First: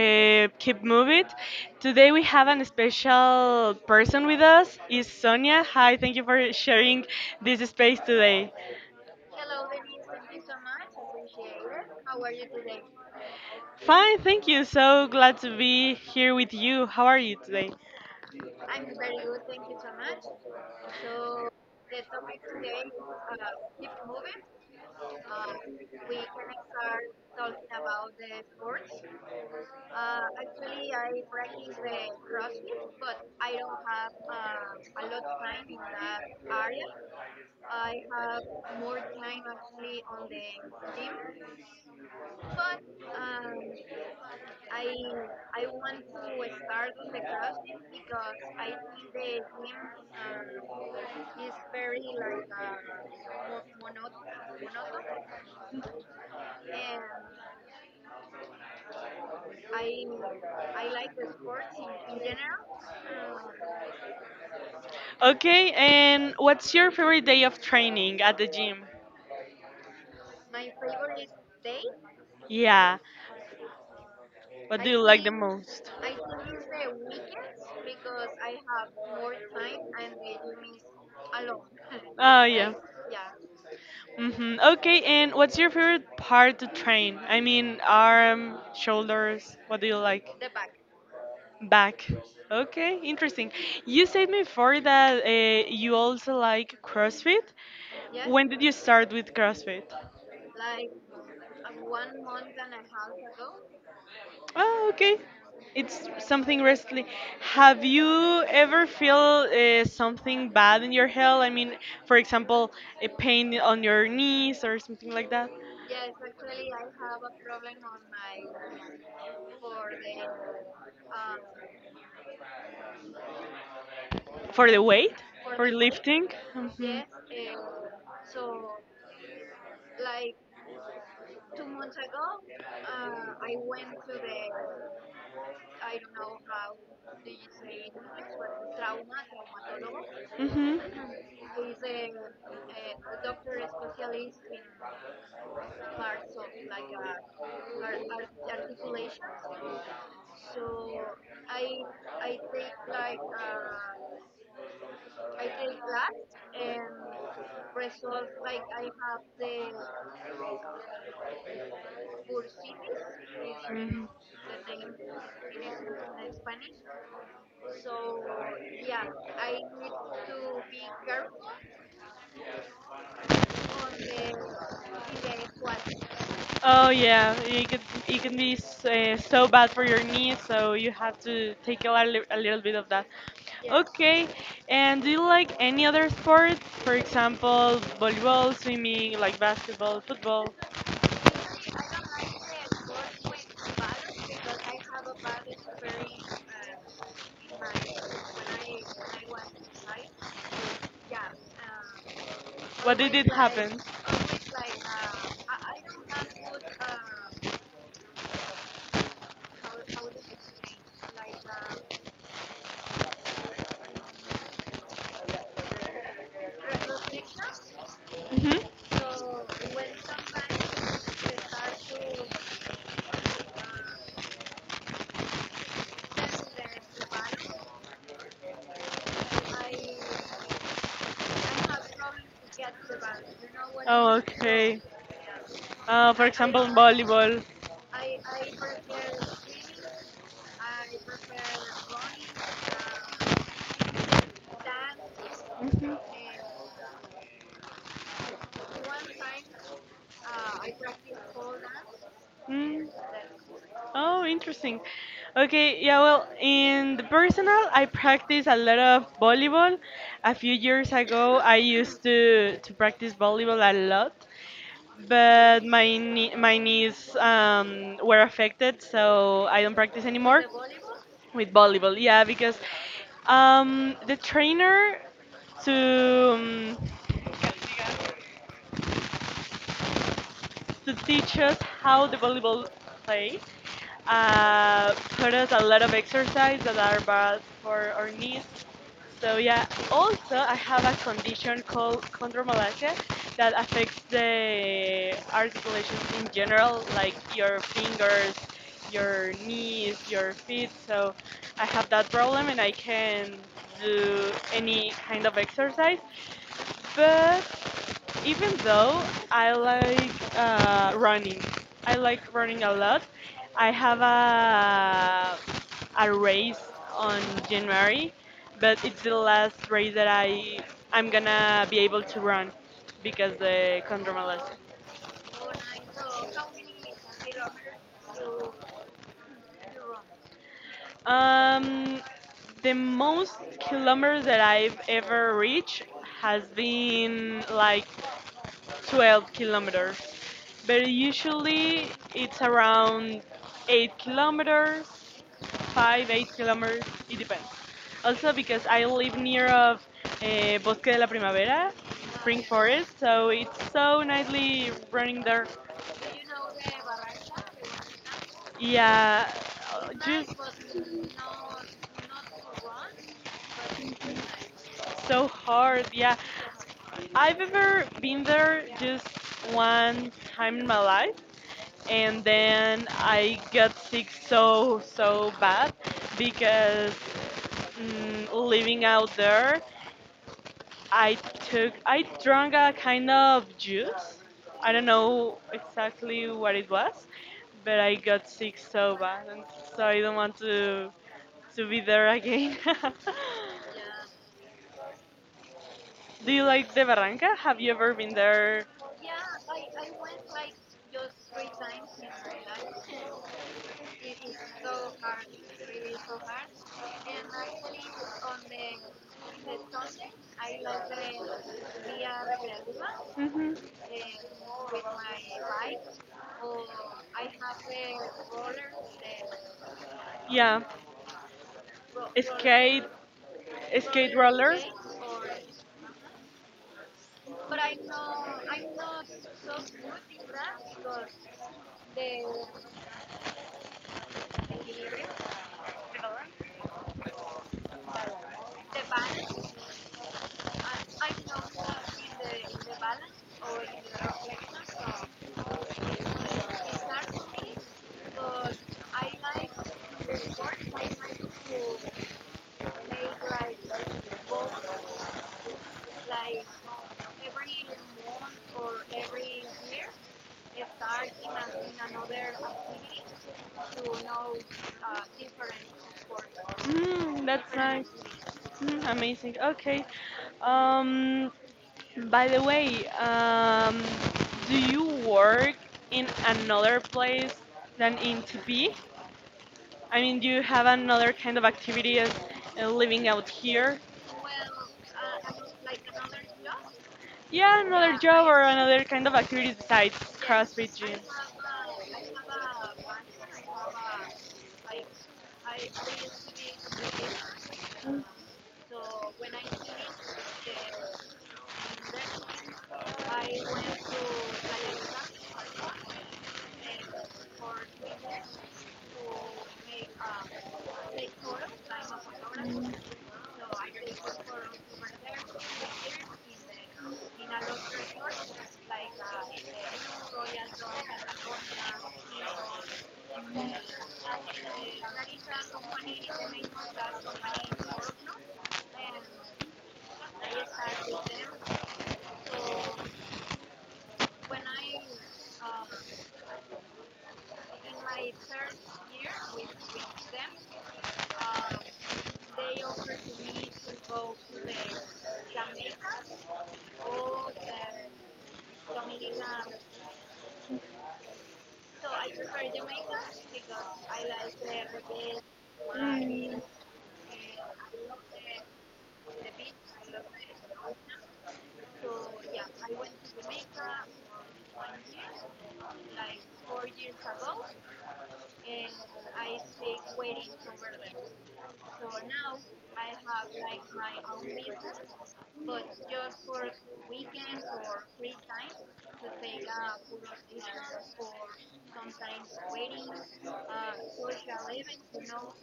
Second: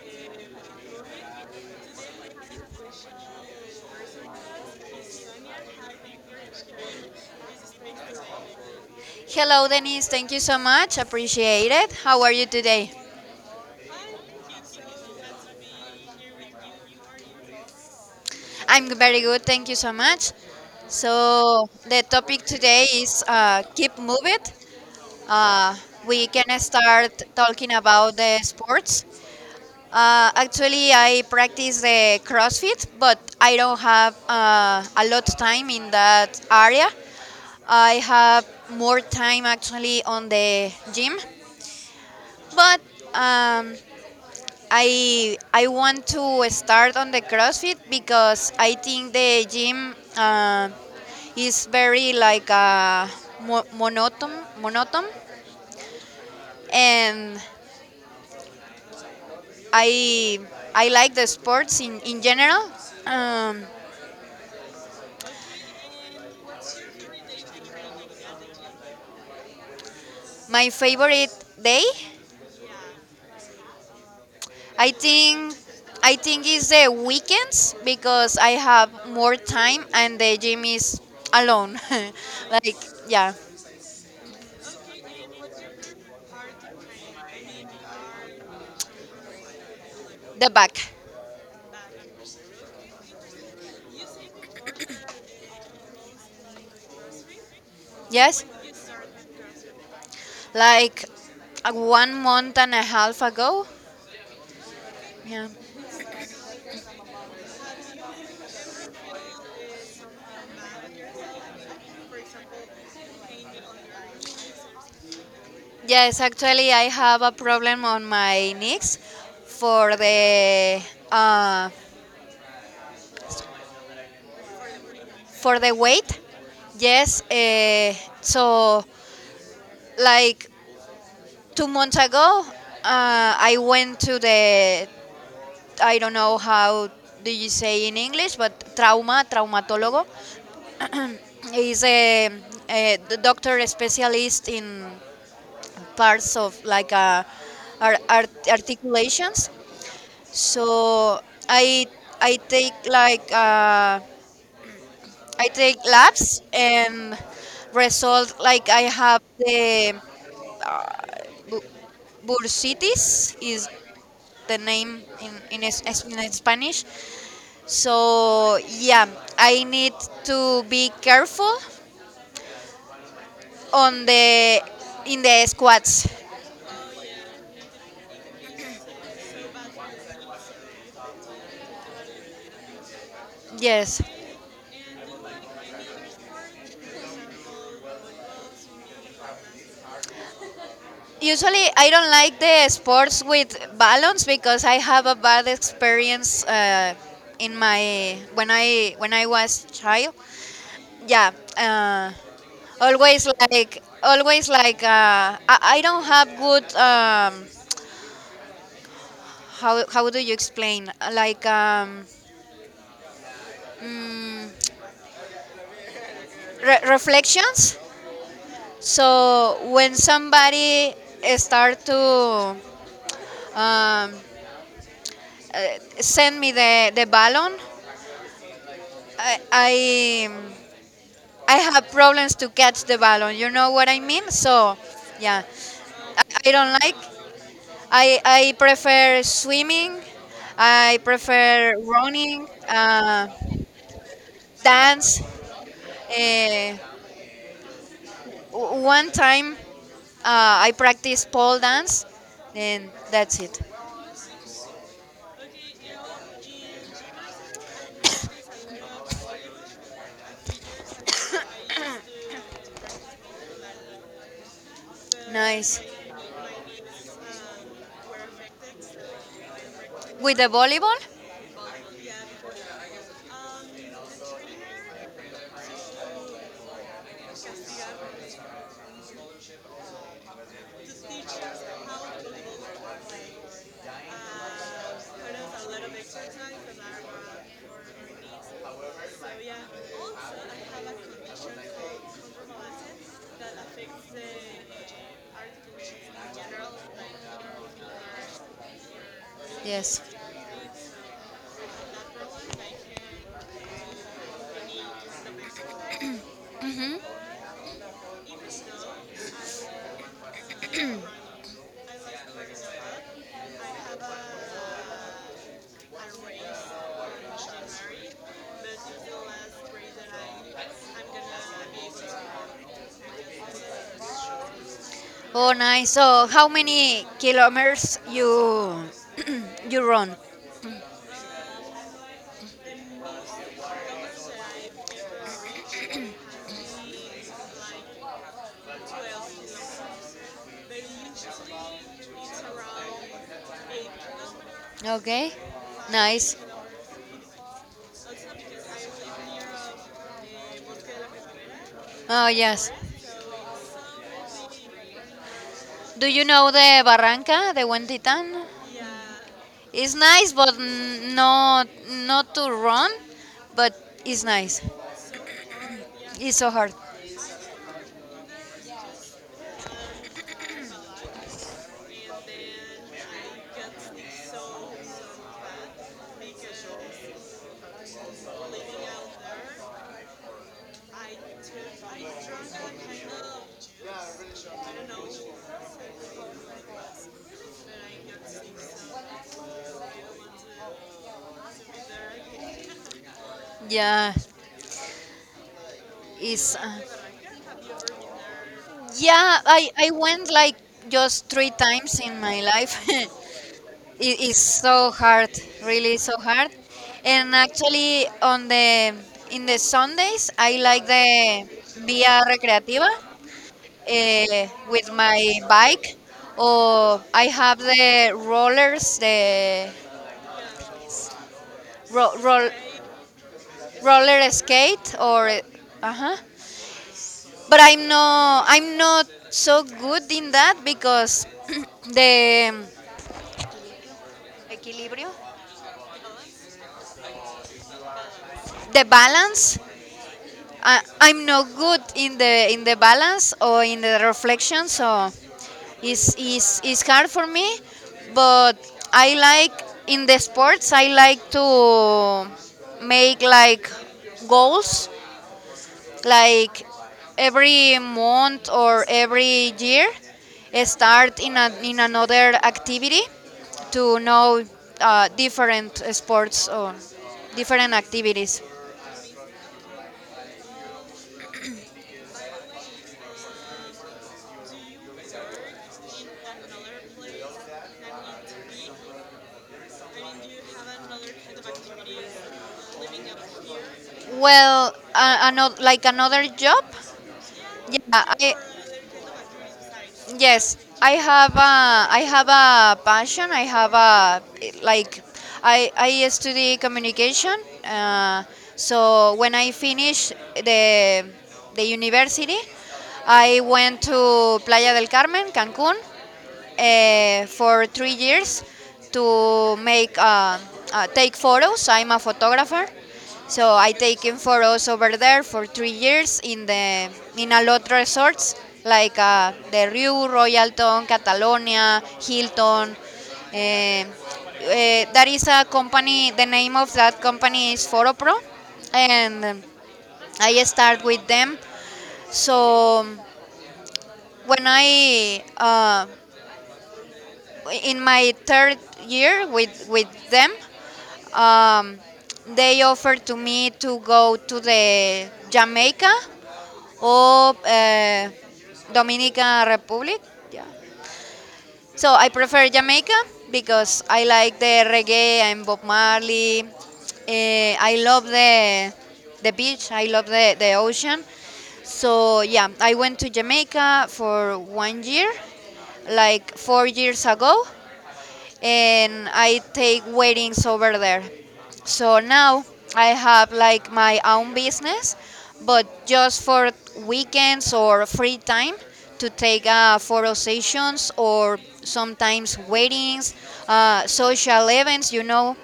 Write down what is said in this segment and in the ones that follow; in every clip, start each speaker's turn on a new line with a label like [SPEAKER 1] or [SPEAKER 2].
[SPEAKER 1] Keep Move It. Today we have an special person with us. Is Sonia? Hi, thank you for sharing this space today.
[SPEAKER 2] Hello, Denise. Thank you so much. Appreciate it. How are you today?
[SPEAKER 1] Fine, thank you. So glad to be here with you. How are you today?
[SPEAKER 2] I'm very good. Thank you so much. So, the topic today is keep moving. Uh, we can start talking about the sports. Actually, I practice the CrossFit, but I don't have a lot of time in that area. I have more time actually on the gym, but um, I want to start on the CrossFit because I think the gym is very like mo- monotone, monotone, and I I like the sports in general. Um,
[SPEAKER 1] Okay, and what's your favorite day of training at the gym?
[SPEAKER 2] my favorite day,
[SPEAKER 1] Yeah, what
[SPEAKER 2] I
[SPEAKER 1] do you like the
[SPEAKER 2] think.
[SPEAKER 1] most?
[SPEAKER 2] I think is the weekends because I have more time and the gym is alone.
[SPEAKER 1] Oh yeah.
[SPEAKER 2] like yeah,
[SPEAKER 1] Hmm. Okay, and what's your favorite part to train? I mean, arm, shoulders, what do you like?
[SPEAKER 2] the back.
[SPEAKER 1] The Back. Okay, interesting. You said before that you also like CrossFit.
[SPEAKER 2] Yes.
[SPEAKER 1] When did you start with CrossFit?
[SPEAKER 2] Like, one month and a half ago.
[SPEAKER 1] Oh, okay.
[SPEAKER 2] Yeah.
[SPEAKER 1] It's something wrestling. Have you ever feel something bad in your health? I mean, for example, a pain on your knees or something like that?
[SPEAKER 2] Yes, actually, I have a problem on my knees for the uh,
[SPEAKER 1] For the weight?
[SPEAKER 2] for
[SPEAKER 1] For
[SPEAKER 2] the weight.
[SPEAKER 1] lifting? Hmm.
[SPEAKER 2] Yes. So, like 2 months ago, I went to the I don't know how do you say in English, but traumatólogo
[SPEAKER 1] Hmm. Hmm.
[SPEAKER 2] is a doctor specialist in parts of like articulations. So I I take like uh, I take labs and result like I have the bursitis is the name in Spanish. So yeah, I need to be careful on the in the squats.
[SPEAKER 1] Oh yeah, it can be so bad for your knees, so you have to take a little bit of that.
[SPEAKER 2] Yes.
[SPEAKER 1] Okay, and do you like any other sports? For example, volleyball, swimming, like basketball, football.
[SPEAKER 2] Usually, I don't like the sports with balloons because I have a bad experience in my when I was child. Yeah,
[SPEAKER 1] What did it happen?
[SPEAKER 2] always like I don't have good how do you explain like reflections.
[SPEAKER 1] Hmm.
[SPEAKER 2] So when somebody start to um, send me the balloon, I. I I have problems to catch the ballon. You know what I
[SPEAKER 1] Oh,
[SPEAKER 2] mean? So,
[SPEAKER 1] okay.
[SPEAKER 2] yeah,
[SPEAKER 1] For
[SPEAKER 2] I, I
[SPEAKER 1] example,
[SPEAKER 2] don't like.
[SPEAKER 1] volleyball.
[SPEAKER 2] I prefer swimming. I prefer running, dance.
[SPEAKER 1] Hmm.
[SPEAKER 2] Uh, one time, I practiced pole dance,
[SPEAKER 1] Mm.
[SPEAKER 2] and that's it.
[SPEAKER 1] Oh, interesting. Okay, yeah, well, in the personal, I practice a lot of volleyball. A few years ago, I used to practice volleyball a lot, but
[SPEAKER 2] Nice
[SPEAKER 1] my knee, my knees were affected, so I don't practice
[SPEAKER 2] with
[SPEAKER 1] anymore
[SPEAKER 2] the volleyball.
[SPEAKER 1] with volleyball. Yeah, because the trainer to um, to teach us how the volleyball plays. Taught us a lot of exercise that are bad for our knees. So yeah. Also, I have a condition called chondromalacia that affects the articulations in general, like your fingers, your
[SPEAKER 2] Yes.
[SPEAKER 1] knees, your feet. So I have that problem, and I can do any kind of exercise,
[SPEAKER 2] Hmm.
[SPEAKER 1] but even though I like running, I like running a lot. I have a race on January, but it's the last race that I'm gonna be able to run because the contramalas.
[SPEAKER 2] Oh, nice. So, how many kilometers you you run?
[SPEAKER 1] Um, the most kilometers that I've ever reached has been like 12 kilometers, but usually it's around 8 kilometers
[SPEAKER 2] Okay,
[SPEAKER 1] five, eight
[SPEAKER 2] nice.
[SPEAKER 1] kilometers. It depends. Also because I live near of Bosque de la Primavera,
[SPEAKER 2] Oh,
[SPEAKER 1] Spring
[SPEAKER 2] yes.
[SPEAKER 1] Forest, so it's so nicely running there.
[SPEAKER 2] Do you know the Barranca de Buen Titan?
[SPEAKER 1] Yeah,
[SPEAKER 2] It's nice,
[SPEAKER 1] just
[SPEAKER 2] but not to run, but it's nice.
[SPEAKER 1] so hard. Yeah,
[SPEAKER 2] It's so hard.
[SPEAKER 1] I've ever been there just one time in my life, and then I got sick so so bad because living out there I took I drank a kind of juice. I don't know exactly what it was, but I got sick so bad, and so I don't want to be there again.
[SPEAKER 2] Yeah,
[SPEAKER 1] Do you
[SPEAKER 2] it's
[SPEAKER 1] like the Barranca? Have you ever been there?
[SPEAKER 2] yeah. I went like just three times in my life. It is so hard, really so hard. And actually, on the in the Sundays, I like the Via Recreativa
[SPEAKER 1] Hmm.
[SPEAKER 2] with my bike, or I have the rollers,
[SPEAKER 1] Yeah,
[SPEAKER 2] ro- roll,
[SPEAKER 1] skate skate
[SPEAKER 2] roller
[SPEAKER 1] roller.
[SPEAKER 2] skate, or uh huh. But I'm not so good in that because the Equilibrio, the balance. I'm not good in the balance or in the reflection, so it's hard for me. But I like in the sports. I like to make like goals, like every month or every year, start in in another activity to know different sports or
[SPEAKER 1] Mm, that's
[SPEAKER 2] different
[SPEAKER 1] nice.
[SPEAKER 2] activities.
[SPEAKER 1] Mm, amazing. Okay. Um, by the way, do you work in another place than in TP? I mean, do you have another kind of activity as living out here?
[SPEAKER 2] Well, another like another job.
[SPEAKER 1] Yeah,
[SPEAKER 2] Yeah,
[SPEAKER 1] another job or another kind of activity besides
[SPEAKER 2] yes,
[SPEAKER 1] CrossFit gym.
[SPEAKER 2] I have a passion. I have a like I study communication. So when I finished the university, I went to Playa del Carmen, Cancun, for 3 years to make take photos. I'm a photographer, so I taken photos over there for 3 years in a lot resorts like the Rue, Royalton, Catalonia, Hilton. Uh, that is a company. The name of that company is Photopro, and I start with them. So when I in my third year with them, um, they offered to me to go to the Jamaica or Dominican Republic, yeah. So I prefer Jamaica because I like the reggae and Bob
[SPEAKER 1] Mm.
[SPEAKER 2] Marley. I love the beach. I love the ocean. So yeah, I went to Jamaica for one year, like 4 years ago, and I take weddings over there. So now I have like my own business, but just for weekends or free time to take photo sessions or sometimes weddings, social events. You know,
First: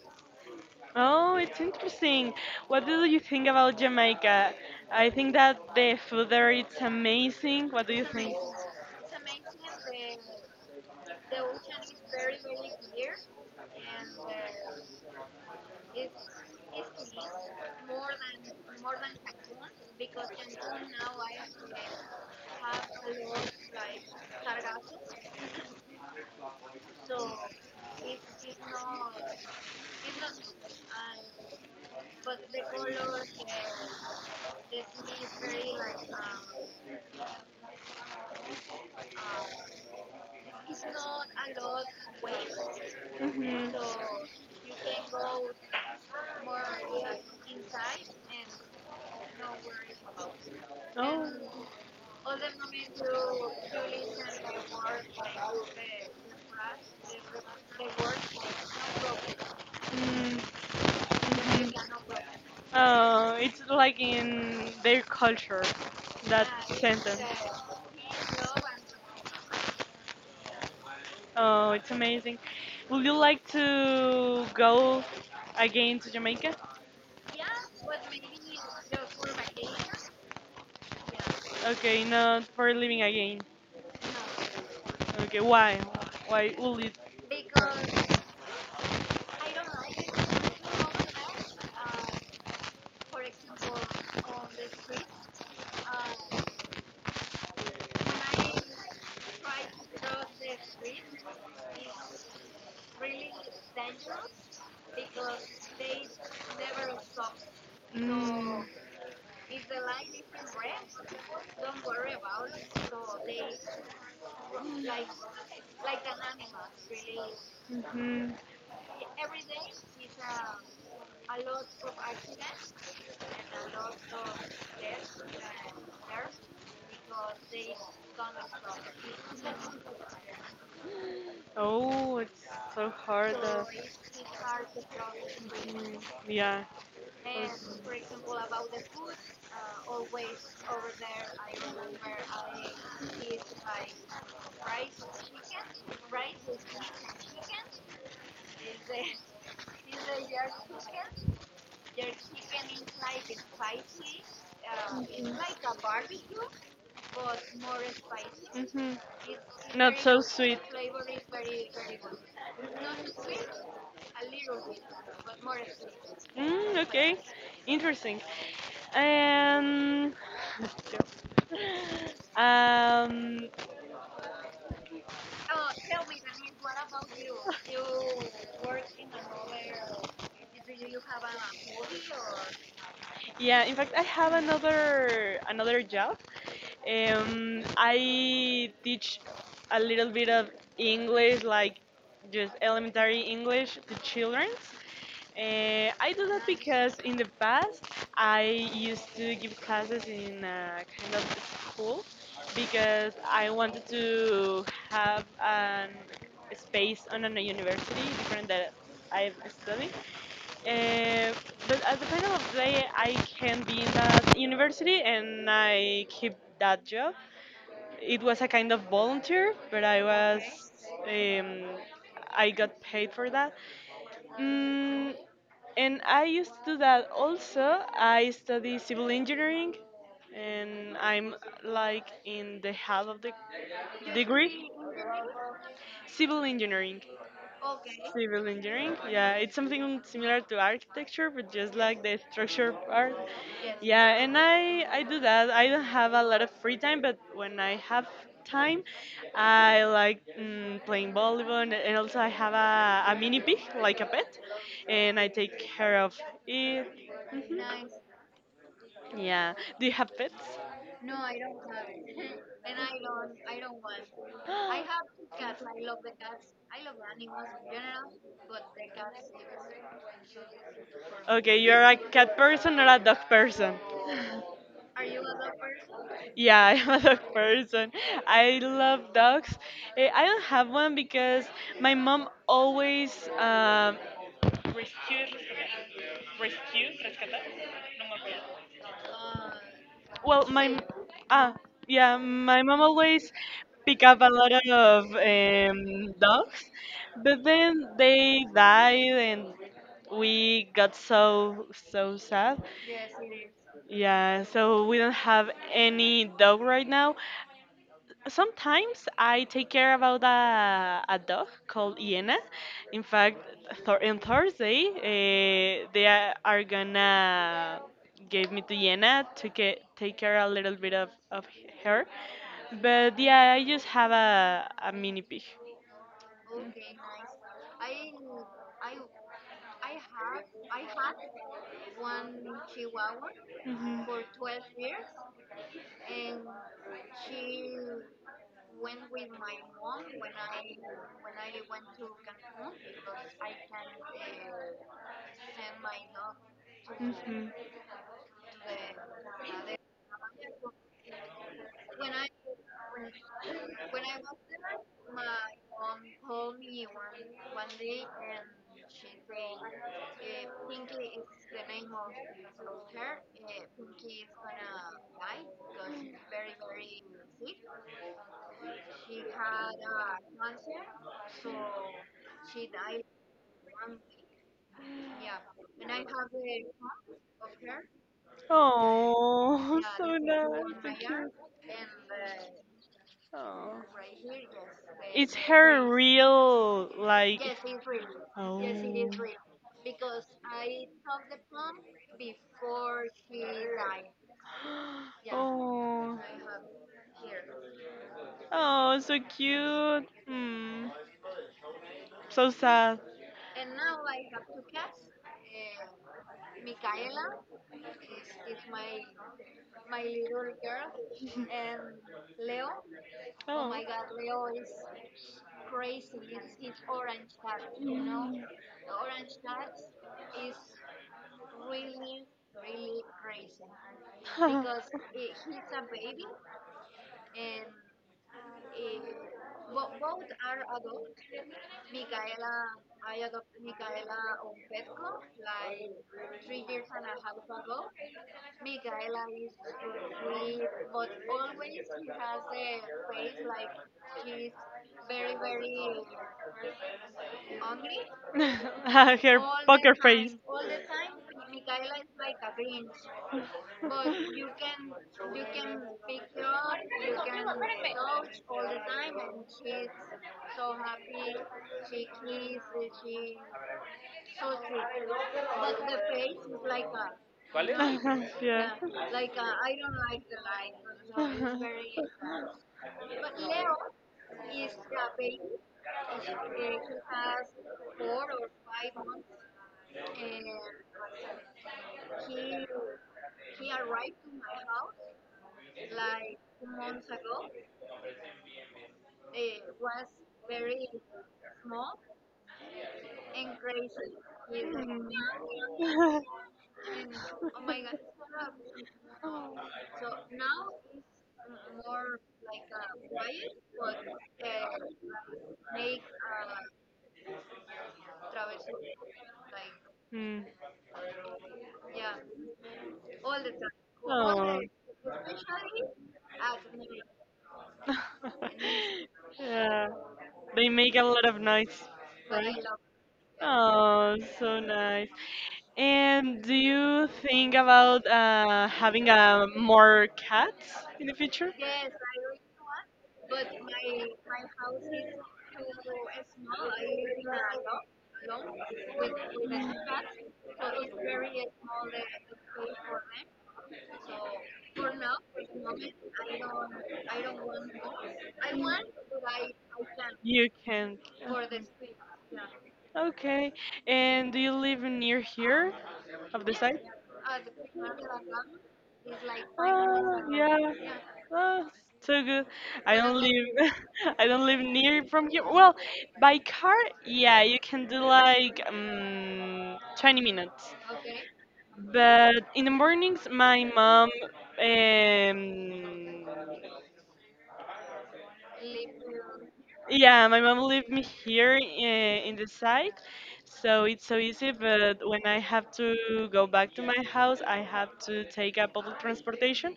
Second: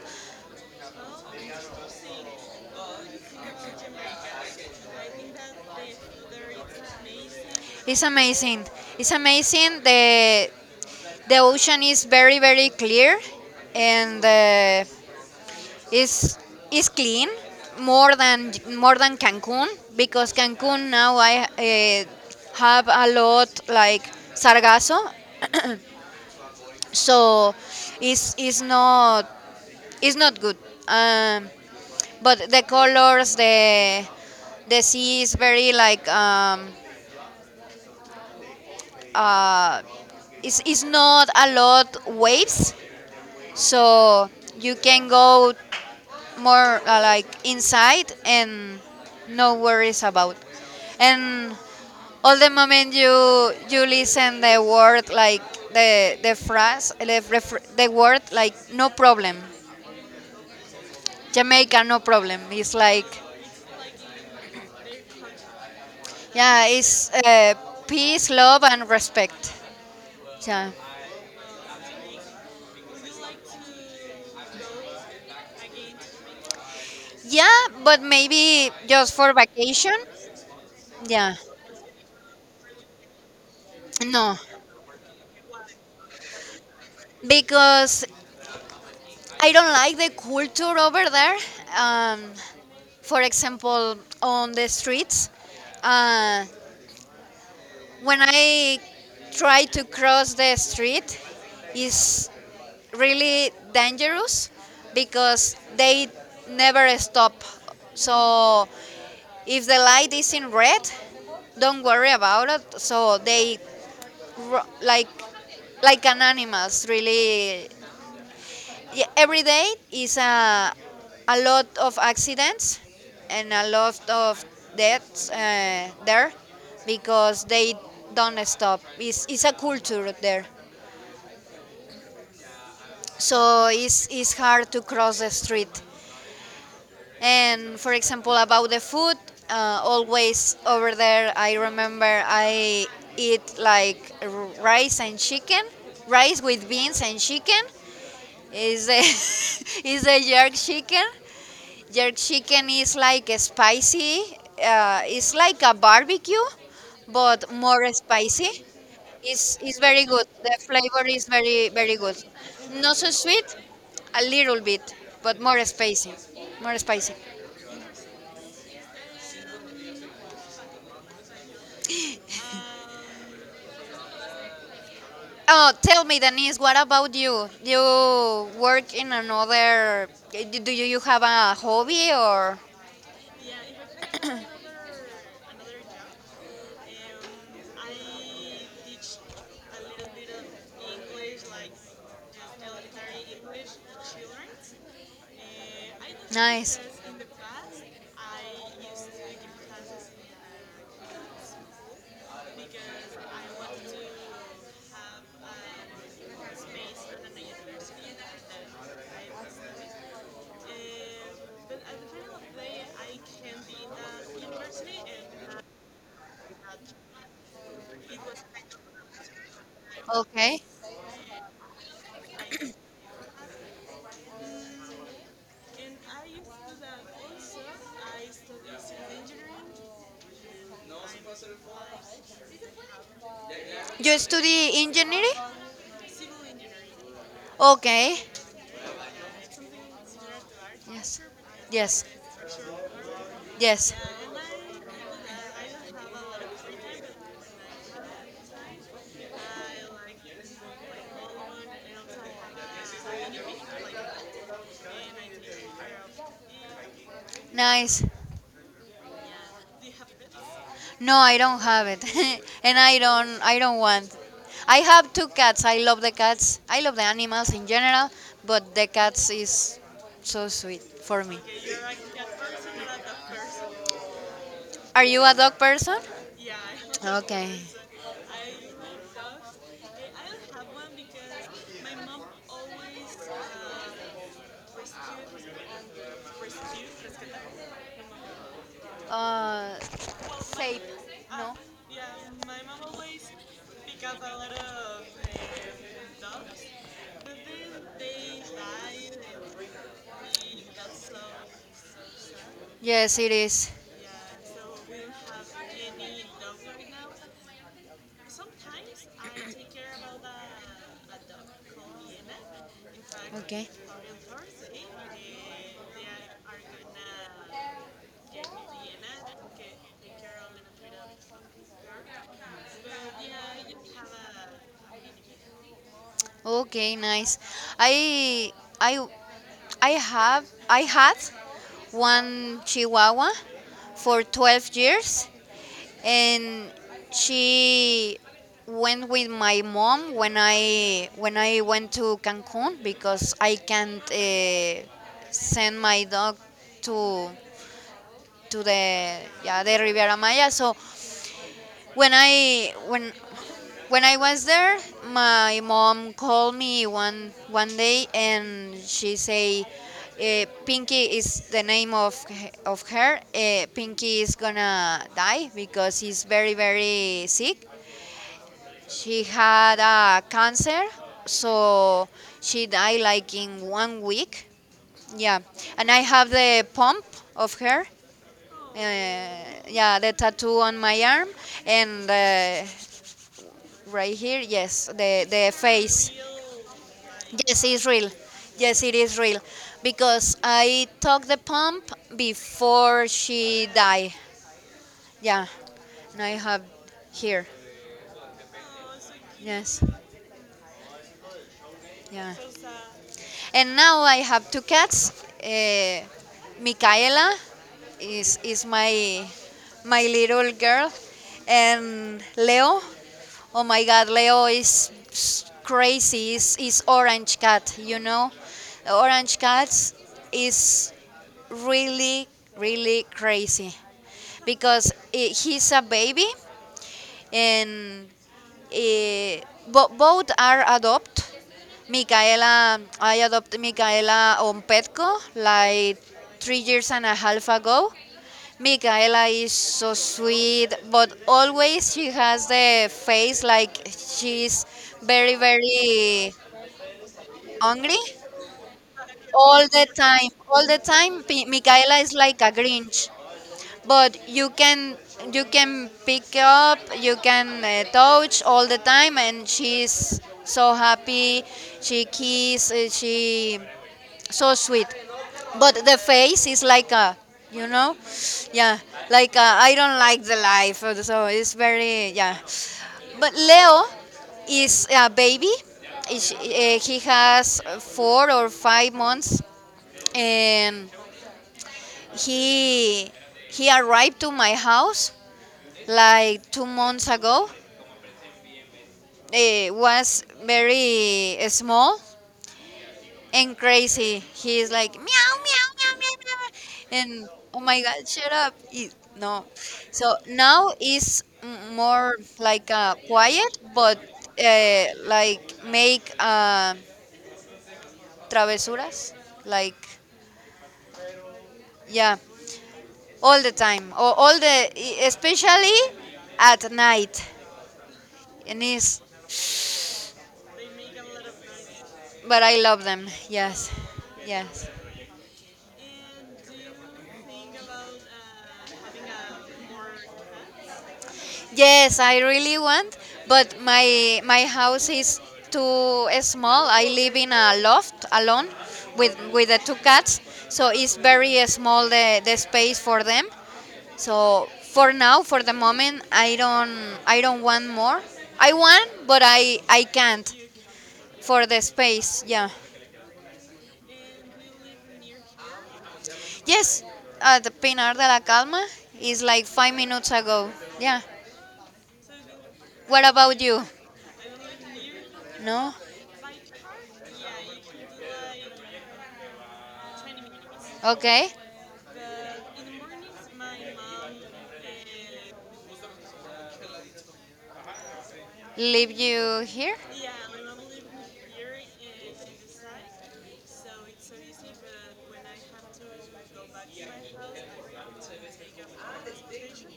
[SPEAKER 1] Oh, it's interesting. What do you think about Jamaica? I think that the food there it's amazing. What do
[SPEAKER 2] it's
[SPEAKER 1] you think?
[SPEAKER 2] amazing. It's amazing. The ocean is very very clear. And. Uh, is is clean, more than Cancun, because Cancun now I have a lot like sargasso, so it's is not it's not good. Um, but the colors, the sea is very like uh, it's not a lot waves,
[SPEAKER 1] Hmm.
[SPEAKER 2] so you can go more like inside and no worries about. And
[SPEAKER 1] Oh.
[SPEAKER 2] all the moment you listen the word like the phrase, the word, like no problem.
[SPEAKER 1] Mm-hmm.
[SPEAKER 2] Jamaica no problem. It's like,
[SPEAKER 1] It's like in their culture, that
[SPEAKER 2] yeah, it's
[SPEAKER 1] sentence.
[SPEAKER 2] peace, love, and respect. Yeah.
[SPEAKER 1] Oh, it's amazing. Would you like to go again to Jamaica?
[SPEAKER 2] Yeah, but maybe just for vacation. Yeah.
[SPEAKER 1] Okay, not for living again.
[SPEAKER 2] No,
[SPEAKER 1] Okay, why? Why would it?
[SPEAKER 2] because I don't like the culture over there. Um, for example, on the streets. Uh, when I try to cross the street, is really dangerous because they never stop.
[SPEAKER 1] Mm,
[SPEAKER 2] So if the light is in red, don't worry about it. So they ru- like like an animals, really.
[SPEAKER 1] hmm.
[SPEAKER 2] Yeah, every day is a lot of accidents and a lot of deaths there because they don't stop. It's a culture there.
[SPEAKER 1] Oh, it's so hard.
[SPEAKER 2] So it's hard to cross the street.
[SPEAKER 1] Yeah.
[SPEAKER 2] And for example, about the food, always over there, I remember I eat like rice and chicken, rice with beans and chicken. Is a, is a jerk chicken. Their chicken is like spicy. It's like a barbecue, but more spicy.
[SPEAKER 1] Hmm.
[SPEAKER 2] It's
[SPEAKER 1] Not
[SPEAKER 2] very
[SPEAKER 1] so
[SPEAKER 2] good. The
[SPEAKER 1] sweet.
[SPEAKER 2] flavor is very, very good. Not so sweet, a little bit, but more spicy. More
[SPEAKER 1] Mm,
[SPEAKER 2] spicy.
[SPEAKER 1] okay, interesting. Um, um,
[SPEAKER 2] Oh, tell me, Denise, what about you? You work in another. Do you have a hobby or?
[SPEAKER 1] yeah. In fact, I have another job. I teach a little bit of English, like just elementary English, to children. I do that
[SPEAKER 2] Nice.
[SPEAKER 1] because in the past I used to give classes in a kind of school because I wanted to have an space on a university different that I've studied. Uh, but at the final of the day, I can be in that university and I keep that job. It was a kind of volunteer, but I was
[SPEAKER 2] Okay.
[SPEAKER 1] um, I got paid for that. Mm, and I used to do that also. I study civil engineering and I'm like in the half of the
[SPEAKER 2] You
[SPEAKER 1] degree.
[SPEAKER 2] study engineering?
[SPEAKER 1] Civil engineering.
[SPEAKER 2] Okay.
[SPEAKER 1] Civil engineering. Yeah, it's something similar to
[SPEAKER 2] Yes.
[SPEAKER 1] architecture, but just like
[SPEAKER 2] Yes.
[SPEAKER 1] the structure part.
[SPEAKER 2] Yes.
[SPEAKER 1] Yeah, and I do that. I don't have a lot of free time, but when I have time, I like playing volleyball, and also I have a mini pig, like a pet, and I take care of it. Mhm.
[SPEAKER 2] Nice.
[SPEAKER 1] Yeah. Do you have pets?
[SPEAKER 2] No, I don't have it. And I don't want. I have two cats. I love the cats. I love the animals in general, but the cats is so sweet for me.
[SPEAKER 1] Okay, you're a cat person or a dog person?
[SPEAKER 2] Are you a dog person?
[SPEAKER 1] Yeah, I'm a dog
[SPEAKER 2] Okay.
[SPEAKER 1] person. I love dogs. Eh, I don't have one because my mom always, um,
[SPEAKER 2] Uh
[SPEAKER 1] well, my
[SPEAKER 2] Safe,
[SPEAKER 1] ah,
[SPEAKER 2] no?
[SPEAKER 1] yeah, my mom always pick up a lot of dogs, but then they died and we got so so sad.
[SPEAKER 2] Yes, it is.
[SPEAKER 1] Yeah, so we don't have any dog right now. Sometimes I take care about a dog called Iena. In fact,
[SPEAKER 2] Okay.
[SPEAKER 1] on Thursday, they are gonna give me to Iena to get, take care a little bit of her. But yeah, I just have a mini pig.
[SPEAKER 2] Okay, nice. I I I had one chihuahua
[SPEAKER 1] Mhm.
[SPEAKER 2] for 12 years, and she went with my mom when I went to Cancun because I can't send my dog to
[SPEAKER 1] Mhm.
[SPEAKER 2] to the yeah, the Riviera Maya. So when I when when I was there, my mom called me one day and she say, "Pinky is the name of of her. Pinky is gonna die because he's very very sick. She had a cancer, so she died like in one week. Yeah, and I have the pump of her. Uh,
[SPEAKER 1] Oh,
[SPEAKER 2] yeah, the
[SPEAKER 1] so nice,
[SPEAKER 2] tattoo on
[SPEAKER 1] so
[SPEAKER 2] my arm,
[SPEAKER 1] cute.
[SPEAKER 2] and
[SPEAKER 1] Oh.
[SPEAKER 2] right here, yes,
[SPEAKER 1] Is
[SPEAKER 2] the
[SPEAKER 1] her
[SPEAKER 2] face.
[SPEAKER 1] real like
[SPEAKER 2] Yes, it's real.
[SPEAKER 1] oh
[SPEAKER 2] Yes, it is real. Because I took the pump before she died. Yeah,
[SPEAKER 1] oh
[SPEAKER 2] and I have here.
[SPEAKER 1] oh so
[SPEAKER 2] Yes,
[SPEAKER 1] cute hmm
[SPEAKER 2] yeah.
[SPEAKER 1] so sad
[SPEAKER 2] And now I have two cats. Uh, Micaela is my little girl, and Leo. Oh
[SPEAKER 1] oh
[SPEAKER 2] my God, Leo is crazy. Is orange cat, you know? Orange cats is really really crazy because I he's a baby. And Eh, both are adopt. Micaela, I adopted Micaela on Petco like 3 years and a half ago. Micaela is so sweet, but always she has the face like she's very, very hungry
[SPEAKER 1] her
[SPEAKER 2] all the
[SPEAKER 1] poker
[SPEAKER 2] time.
[SPEAKER 1] face
[SPEAKER 2] All the time, Micaela is like a Grinch, but you can pick up, you can touch all the time, and she's so happy. She kiss she so sweet, but the face is like a, you
[SPEAKER 1] ¿Cuál es?
[SPEAKER 2] know yeah,
[SPEAKER 1] Yeah.
[SPEAKER 2] like I don't like the life, so it's very, yeah. But Leo is a baby. He has 4 or 5 months, and he he arrived to my house like 2 months ago. It was very small and crazy. He's like meow meow meow meow, meow. And oh my god, shut up! It- no, so now it's more like quiet, but like make travesuras, like,
[SPEAKER 1] Hmm.
[SPEAKER 2] yeah, all the time, or all
[SPEAKER 1] Oh
[SPEAKER 2] the especially at night. And it's
[SPEAKER 1] yeah, they make a lot of noise.
[SPEAKER 2] but I love them. Yes,
[SPEAKER 1] Oh, so
[SPEAKER 2] yes.
[SPEAKER 1] nice. And do you think about having more cats in the future?
[SPEAKER 2] Yes, I really want, but my house is too small. I live in a loft alone with the two cats, so it's very small the space for them. So for now, for the moment, I don't want more. I want, but I can't
[SPEAKER 1] You can.
[SPEAKER 2] for the space. Yeah.
[SPEAKER 1] Okay. And do you live near here of the site?
[SPEAKER 2] Yes, at the Pinar de la Calma is like 5 minutes
[SPEAKER 1] Oh
[SPEAKER 2] ago.
[SPEAKER 1] yeah.
[SPEAKER 2] Yeah.
[SPEAKER 1] Oh, so good. I
[SPEAKER 2] What
[SPEAKER 1] don't
[SPEAKER 2] about you?
[SPEAKER 1] live I don't live near from here.
[SPEAKER 2] No.
[SPEAKER 1] Well, by car, yeah, you can do like 20 minutes.
[SPEAKER 2] Okay.
[SPEAKER 1] But in the mornings, um,
[SPEAKER 2] Leave you here.
[SPEAKER 1] yeah, my mom leave me here in the side, so it's so easy. But when I have to go back to my house, I have to take a public transportation,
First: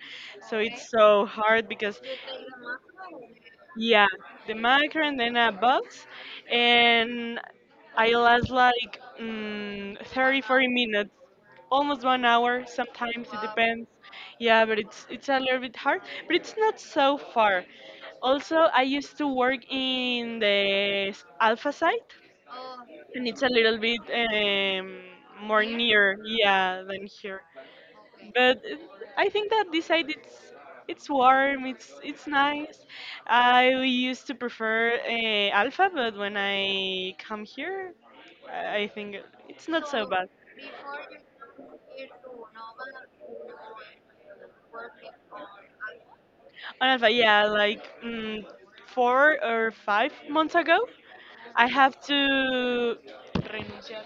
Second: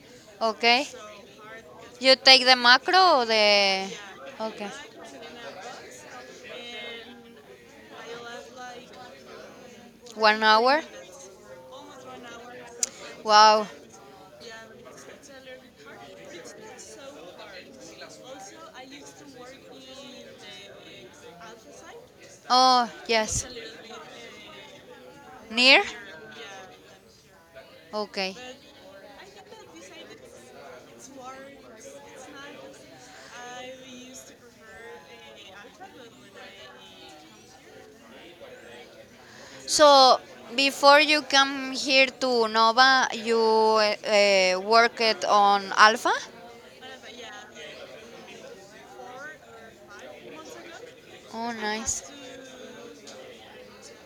[SPEAKER 1] so
[SPEAKER 2] Okay.
[SPEAKER 1] it's so hard because
[SPEAKER 2] You take the macro or the?
[SPEAKER 1] yeah, the
[SPEAKER 2] Okay.
[SPEAKER 1] micro and then a box, and I last like 30,
[SPEAKER 2] One
[SPEAKER 1] forty
[SPEAKER 2] hour?
[SPEAKER 1] minutes, almost one hour. Sometimes it
[SPEAKER 2] Wow.
[SPEAKER 1] depends. Yeah, but it's a little bit hard, but it's not so far. Also, I used to work in the alpha site,
[SPEAKER 2] Oh,
[SPEAKER 1] and it's
[SPEAKER 2] yes.
[SPEAKER 1] a little bit more
[SPEAKER 2] Near?
[SPEAKER 1] near, yeah, than here
[SPEAKER 2] Okay.
[SPEAKER 1] but I think that this side it's warm, it's nice. I used to prefer Alpha, but when I come here, I think it's not so
[SPEAKER 2] So,
[SPEAKER 1] bad.
[SPEAKER 2] before you come here to Nova, you worked on Alpha?
[SPEAKER 1] On Alpha, yeah, like 4 or 5 months ago,
[SPEAKER 2] Oh,
[SPEAKER 1] I have
[SPEAKER 2] nice.
[SPEAKER 1] to renunciar.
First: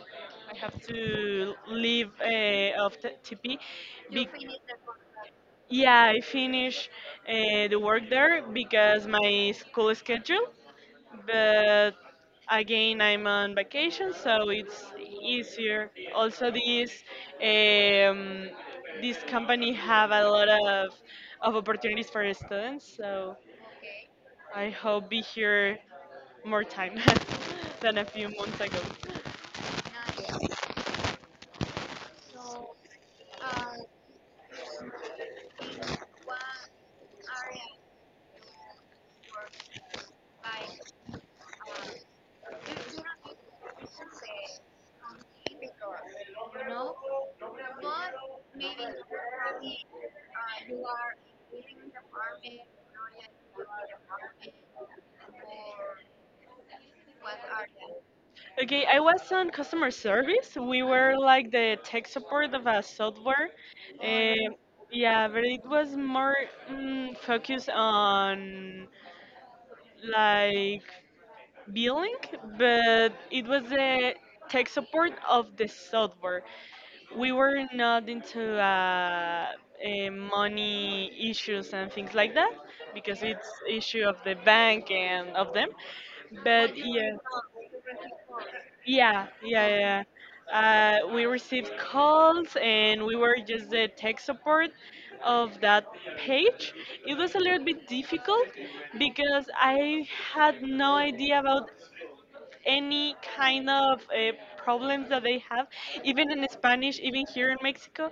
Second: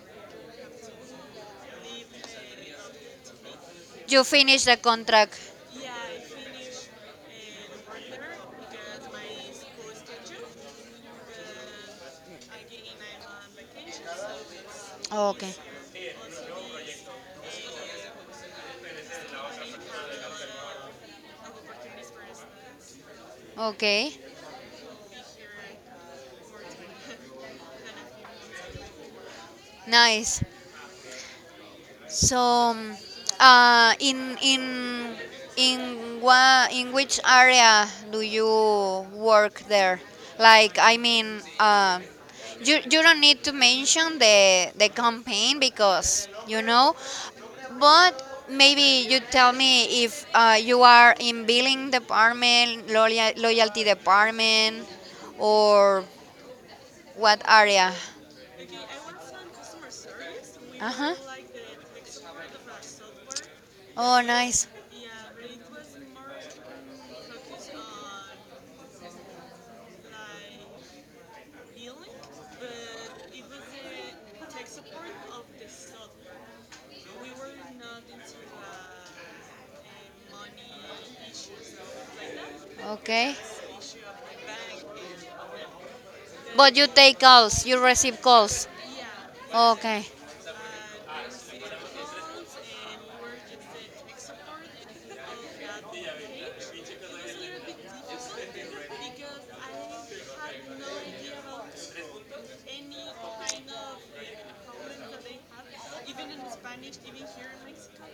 [SPEAKER 1] I have to leave of the TP.
[SPEAKER 2] You
[SPEAKER 1] Be-
[SPEAKER 2] finished the contract?
[SPEAKER 1] yeah, I finish the work there because my school schedule, but again I'm on vacation so it's
[SPEAKER 2] Okay.
[SPEAKER 1] easier. Also this um, this company have a lot of opportunities for students, so
[SPEAKER 2] Okay.
[SPEAKER 1] I hope be here more time than a few months ago.
[SPEAKER 2] Nice. So, um, uh, in in in in which area do you work there? Like, I mean, you don't need to mention the campaign because you know, but maybe you tell me if you are in billing department, loyalty department, or what area?
[SPEAKER 1] Okay, I was on customer service. We
[SPEAKER 2] Uh huh.
[SPEAKER 1] were like the tech support of a software.
[SPEAKER 2] Oh,
[SPEAKER 1] Um,
[SPEAKER 2] nice.
[SPEAKER 1] yeah, but it was more focused on like billing, but it was the tech support of the software. We were not into money issues and things like that because
[SPEAKER 2] Okay.
[SPEAKER 1] it's issue of the bank and of them. But
[SPEAKER 2] But you
[SPEAKER 1] yeah,
[SPEAKER 2] take calls, you receive calls.
[SPEAKER 1] yeah, yeah, yeah. Yeah.
[SPEAKER 2] Okay.
[SPEAKER 1] We received calls and we were just the tech support of that page. It was a little bit difficult because I had no idea about any kind of problems that they have. Even in Spanish, even here in Mexico,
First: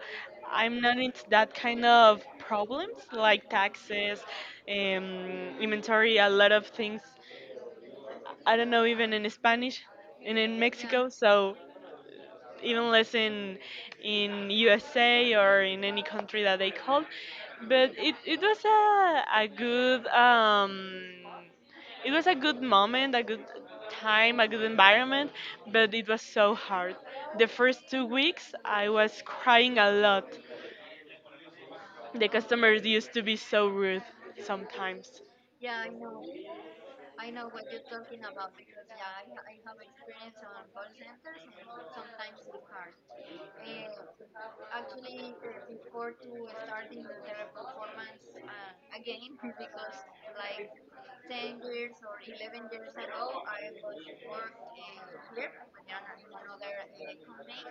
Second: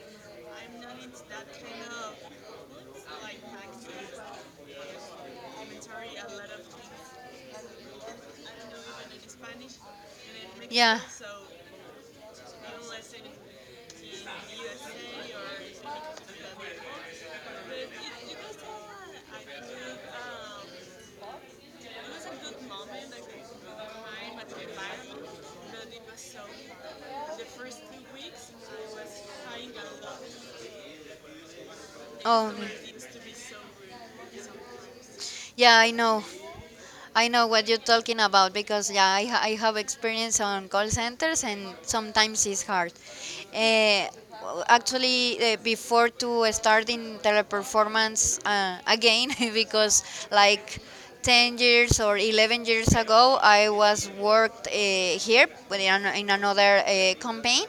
[SPEAKER 1] I'm not into that kind of problems like taxes, inventory, a lot of things. I don't know even in Spanish and in
[SPEAKER 2] Yeah.
[SPEAKER 1] Mexico, so even less in USA or in any country that they called. But it was a good it was a good moment, a good time, a good environment, but it was so hard. The first 2 weeks I was crying a lot. The
[SPEAKER 2] Oh,
[SPEAKER 1] customers
[SPEAKER 2] okay.
[SPEAKER 1] used to be so rude sometimes.
[SPEAKER 2] Yeah, I know. I know what you're talking about because yeah, I have experience on call centers and sometimes it's hard. Uh, actually, before to start in teleperformance again because like 10 years or 11 years ago I was worked here, but in another campaign.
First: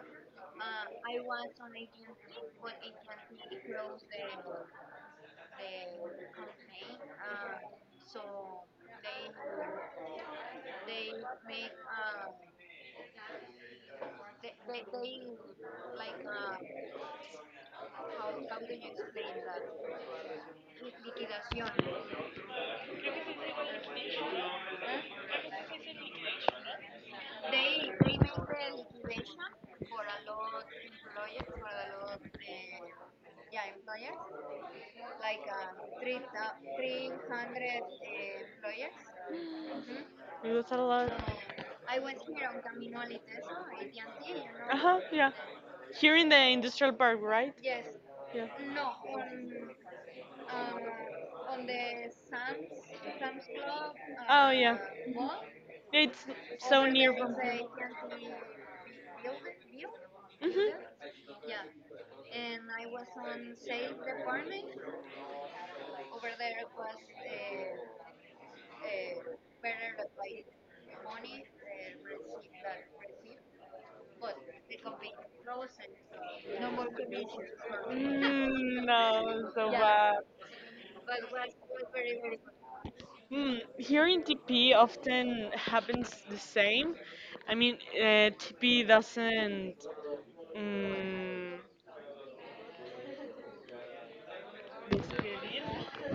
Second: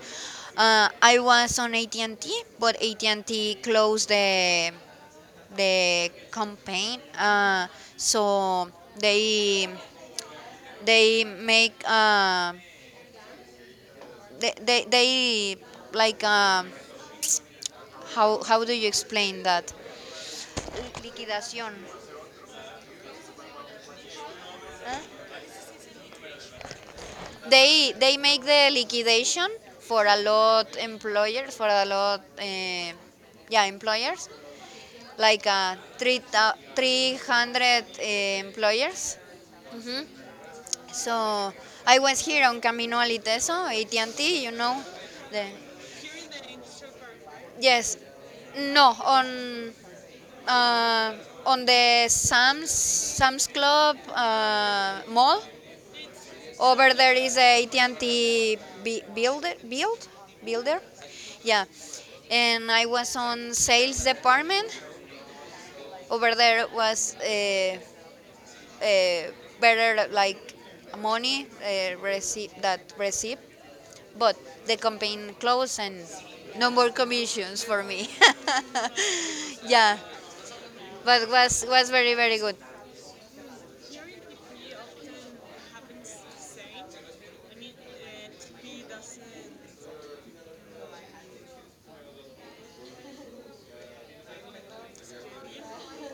[SPEAKER 2] I was on AT&T, but AT&T closed the campaign. So they they make they like, how do you explain that? Liquidación. They make the liquidation for a lot employers, for a lot yeah, employers, like three 300 employers.
[SPEAKER 1] It was a lot.
[SPEAKER 2] So I was here on Camino Aliteso, AT&T, you
[SPEAKER 1] Uh
[SPEAKER 2] know.
[SPEAKER 1] huh. Yeah.
[SPEAKER 2] The,
[SPEAKER 1] Here in the industrial park, right? Yeah.
[SPEAKER 2] Yes, no, uh, on the Sam's Club
[SPEAKER 1] Oh yeah. Uh,
[SPEAKER 2] mall.
[SPEAKER 1] it's so
[SPEAKER 2] Over there
[SPEAKER 1] near from
[SPEAKER 2] is a AT&T bu- builder, build,
[SPEAKER 1] mhm.
[SPEAKER 2] builder, yeah. And I was on sales department. Over there was uh, better, like money, receipt, but the campaign closed and no more commissions for me.
[SPEAKER 1] Mm, no, so
[SPEAKER 2] Yeah,
[SPEAKER 1] bad.
[SPEAKER 2] but was very very good.
[SPEAKER 1] Mm, here in TP often happens the same. I mean, TP doesn't mm, disappear.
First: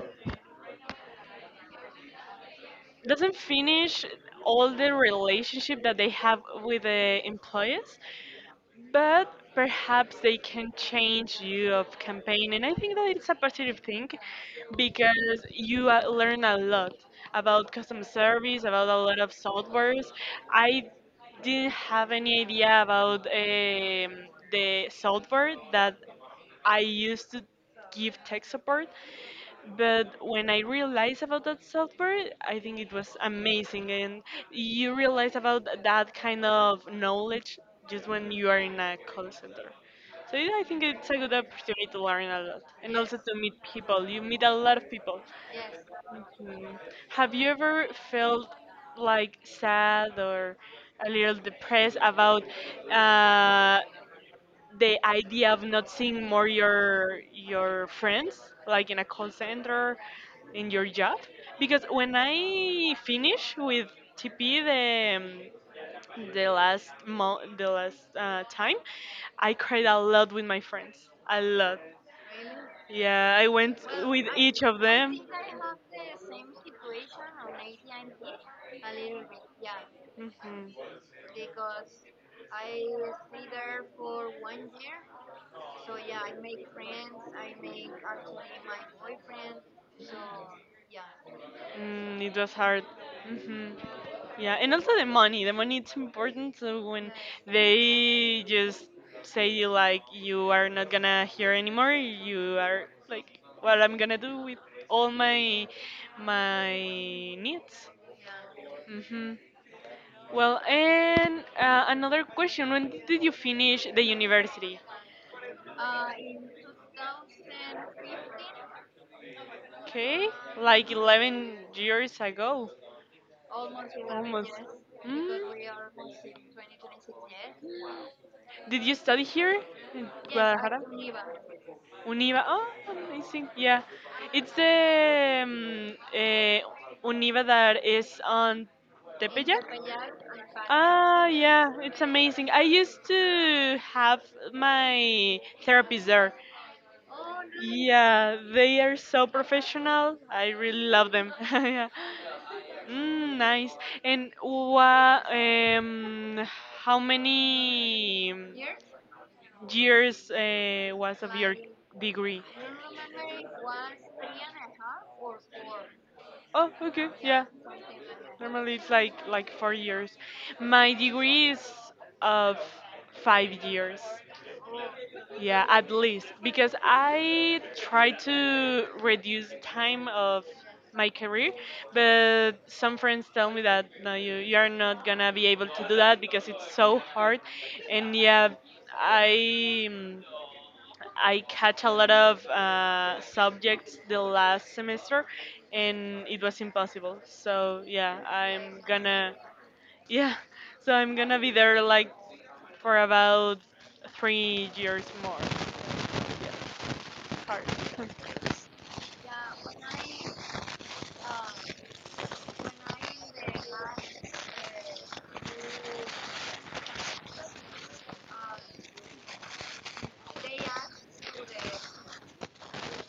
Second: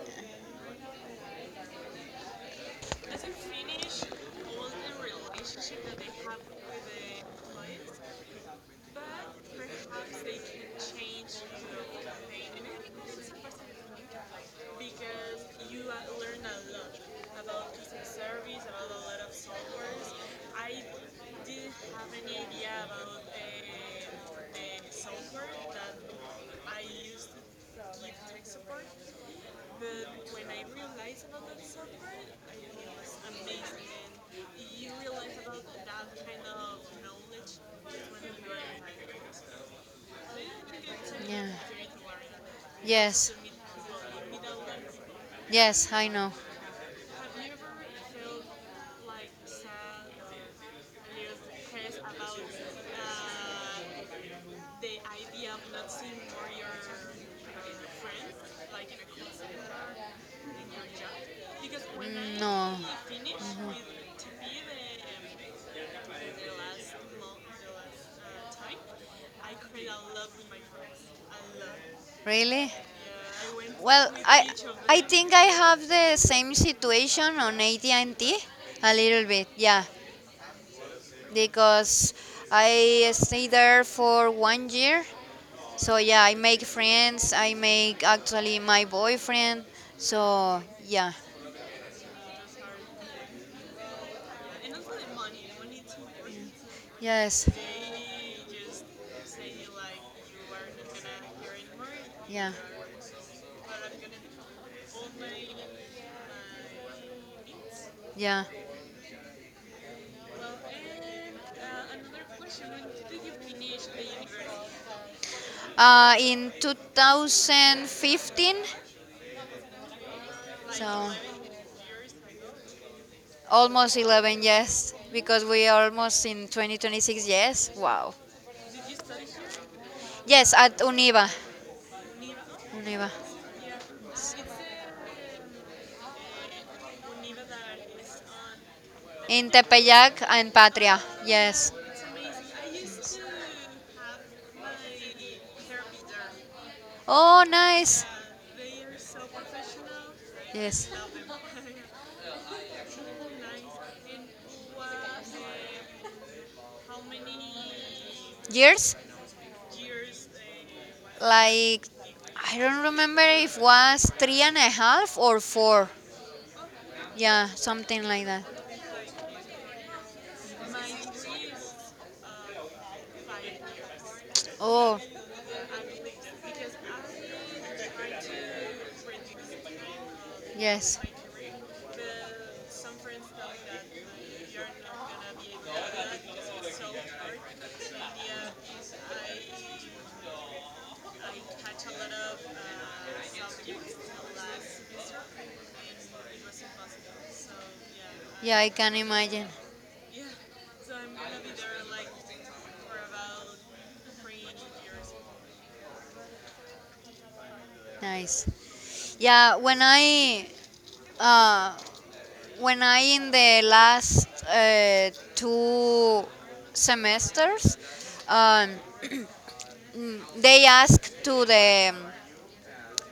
[SPEAKER 1] Doesn't finish all the relationship that they have with the employees, but perhaps they can change you of campaign. And I think that it's a positive thing because you learn a lot about customer service, about a lot of softwares. I didn't have any idea about the software that I used to give tech support, but when I realized about that software, I think it was amazing. And you realize about that kind of knowledge just when you are in a call center. So yeah, I think it's a good
[SPEAKER 2] Yeah.
[SPEAKER 1] opportunity to learn a lot and also
[SPEAKER 2] Yes.
[SPEAKER 1] to meet people. You meet a lot of people.
[SPEAKER 2] Yes, I know.
[SPEAKER 1] Mhm. Have you ever felt like sad or a little depressed about uh, the idea of not seeing more your friends like in a call center in your job? Because when
[SPEAKER 2] Mm, no.
[SPEAKER 1] I finish
[SPEAKER 2] Mhm.
[SPEAKER 1] with TP the the last time I cried a lot with my friends, a lot.
[SPEAKER 2] Really?
[SPEAKER 1] Yeah, I went
[SPEAKER 2] Well,
[SPEAKER 1] with
[SPEAKER 2] I
[SPEAKER 1] each of
[SPEAKER 2] I
[SPEAKER 1] them.
[SPEAKER 2] think I have the same situation on AT&T a little bit, yeah,
[SPEAKER 1] Mhm.
[SPEAKER 2] because I stay there for one year. So yeah, I make friends. I make actually my boyfriend. So yeah,
[SPEAKER 1] Mm, it was hard. Hmm. Yeah, and also the money. The money it's important. So when
[SPEAKER 2] yes,
[SPEAKER 1] they just say like you are not gonna hear anymore,
[SPEAKER 2] yeah,
[SPEAKER 1] you are like, what I'm gonna do with all my my needs.
[SPEAKER 2] yeah.
[SPEAKER 1] Hmm. Well, and another question: when did you finish the university?
[SPEAKER 2] In 2015,
[SPEAKER 1] Okay, like
[SPEAKER 2] so
[SPEAKER 1] 11 years ago,
[SPEAKER 2] almost 11,
[SPEAKER 1] almost.
[SPEAKER 2] yes,
[SPEAKER 1] Mm.
[SPEAKER 2] because we are almost in 2026, yes. Wow.
[SPEAKER 1] Did you study here in
[SPEAKER 2] Yes, at
[SPEAKER 1] Guadalajara?
[SPEAKER 2] Univa.
[SPEAKER 1] Univa. Oh,
[SPEAKER 2] Univa.
[SPEAKER 1] I think yeah, it's the Univa that is on
[SPEAKER 2] In
[SPEAKER 1] Tepeyac.
[SPEAKER 2] Tepeyac and Patria,
[SPEAKER 1] Ah,
[SPEAKER 2] yes.
[SPEAKER 1] yeah, it's amazing. I used to have my therapies there.
[SPEAKER 2] Oh, nice.
[SPEAKER 1] Yeah, they are so professional. I
[SPEAKER 2] Yes.
[SPEAKER 1] really love them. Yeah. Mm, nice. And what? How many
[SPEAKER 2] Years?
[SPEAKER 1] years was of your
[SPEAKER 2] Like,
[SPEAKER 1] degree?
[SPEAKER 2] I don't remember if was three and a half or four.
[SPEAKER 1] Oh, okay,
[SPEAKER 2] Yeah,
[SPEAKER 1] yeah.
[SPEAKER 2] something like that.
[SPEAKER 1] Normally it's like 4 years. My degree is of 5 years.
[SPEAKER 2] Oh,
[SPEAKER 1] Yeah, at least because I try to reduce time of
[SPEAKER 2] yes.
[SPEAKER 1] my career, but some friends tell me that no, you are not gonna be able to do that because it's so hard, and yeah, I. mm, I catch a lot of subjects the last semester, and it was impossible. So yeah,
[SPEAKER 2] Yeah, I
[SPEAKER 1] I'm
[SPEAKER 2] can
[SPEAKER 1] gonna
[SPEAKER 2] imagine.
[SPEAKER 1] yeah, so I'm gonna be there like for about 3 years more. Yeah, hard.
[SPEAKER 2] Nice. Yeah, uh, when I in the last two semesters, um, they asked to the um,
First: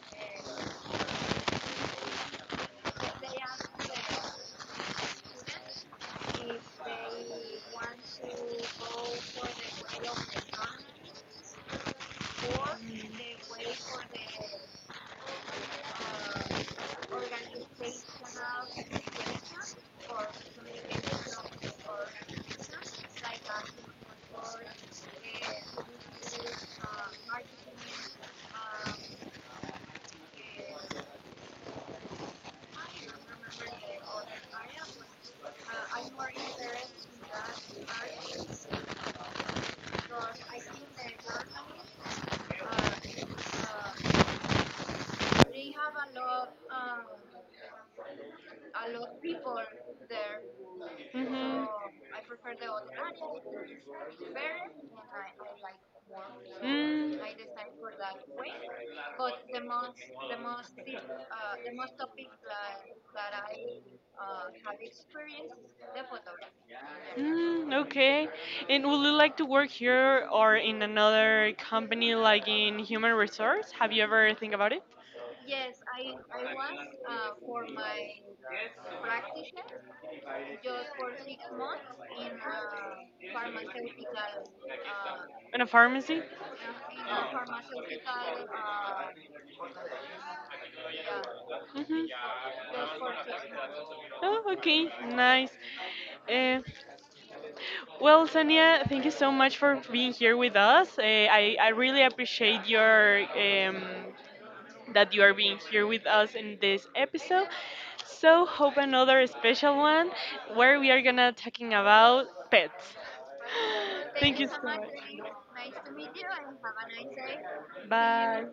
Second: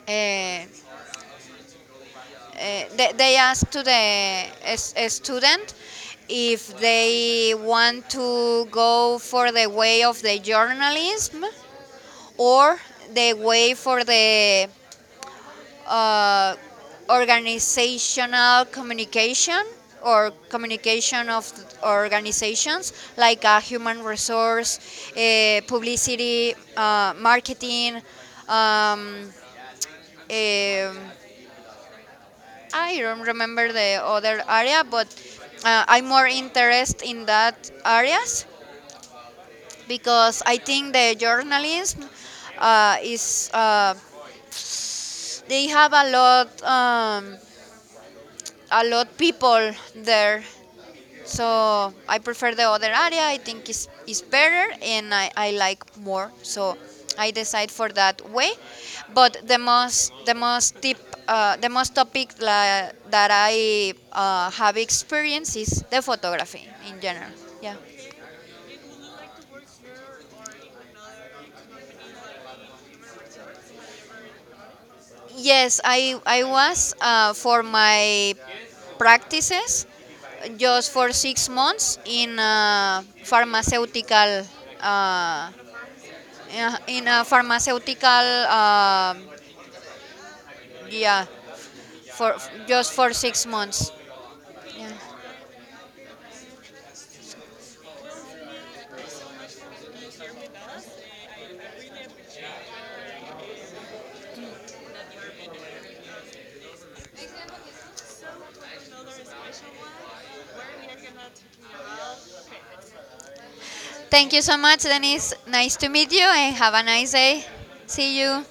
[SPEAKER 2] uh, they ask to a student if they want to go for the way of the journalism or the way for the uh, organizational communication, or communication of organizations, like human resource, publicity, marketing. um, um, I don't remember the other area, but I'm more interested in that areas because I think the journalism is they have a lot, a lot people there. So
[SPEAKER 1] Hmm.
[SPEAKER 2] I prefer the other area. I think is better, and I like more. So
[SPEAKER 1] Mm.
[SPEAKER 2] I decide for that way. But the most topic, that I have experience, is the photography in general.
[SPEAKER 1] Mm,
[SPEAKER 2] Yeah.
[SPEAKER 1] okay. And would you like to work here or in another company like in human resource? Have you ever think about it?
[SPEAKER 2] Yes, I was for my practices just for 6 months in a pharmaceutical, uh,
[SPEAKER 1] In a pharmacy?
[SPEAKER 2] uh, in a pharmaceutical um yeah
[SPEAKER 1] Hmm.
[SPEAKER 2] for just for 6 months,
[SPEAKER 1] Oh, okay,
[SPEAKER 2] yeah.
[SPEAKER 1] nice. Uh, well, Sania, thank you so much for being here with us. I really appreciate your that you are being here with us in this episode. So hope another special one where we are gonna talking about pets.
[SPEAKER 2] Thank
[SPEAKER 1] Thank
[SPEAKER 2] you
[SPEAKER 1] you. So-
[SPEAKER 2] so
[SPEAKER 1] much.
[SPEAKER 2] much, Denise. Nice to meet you, and have a nice day. See you.
[SPEAKER 1] Bye.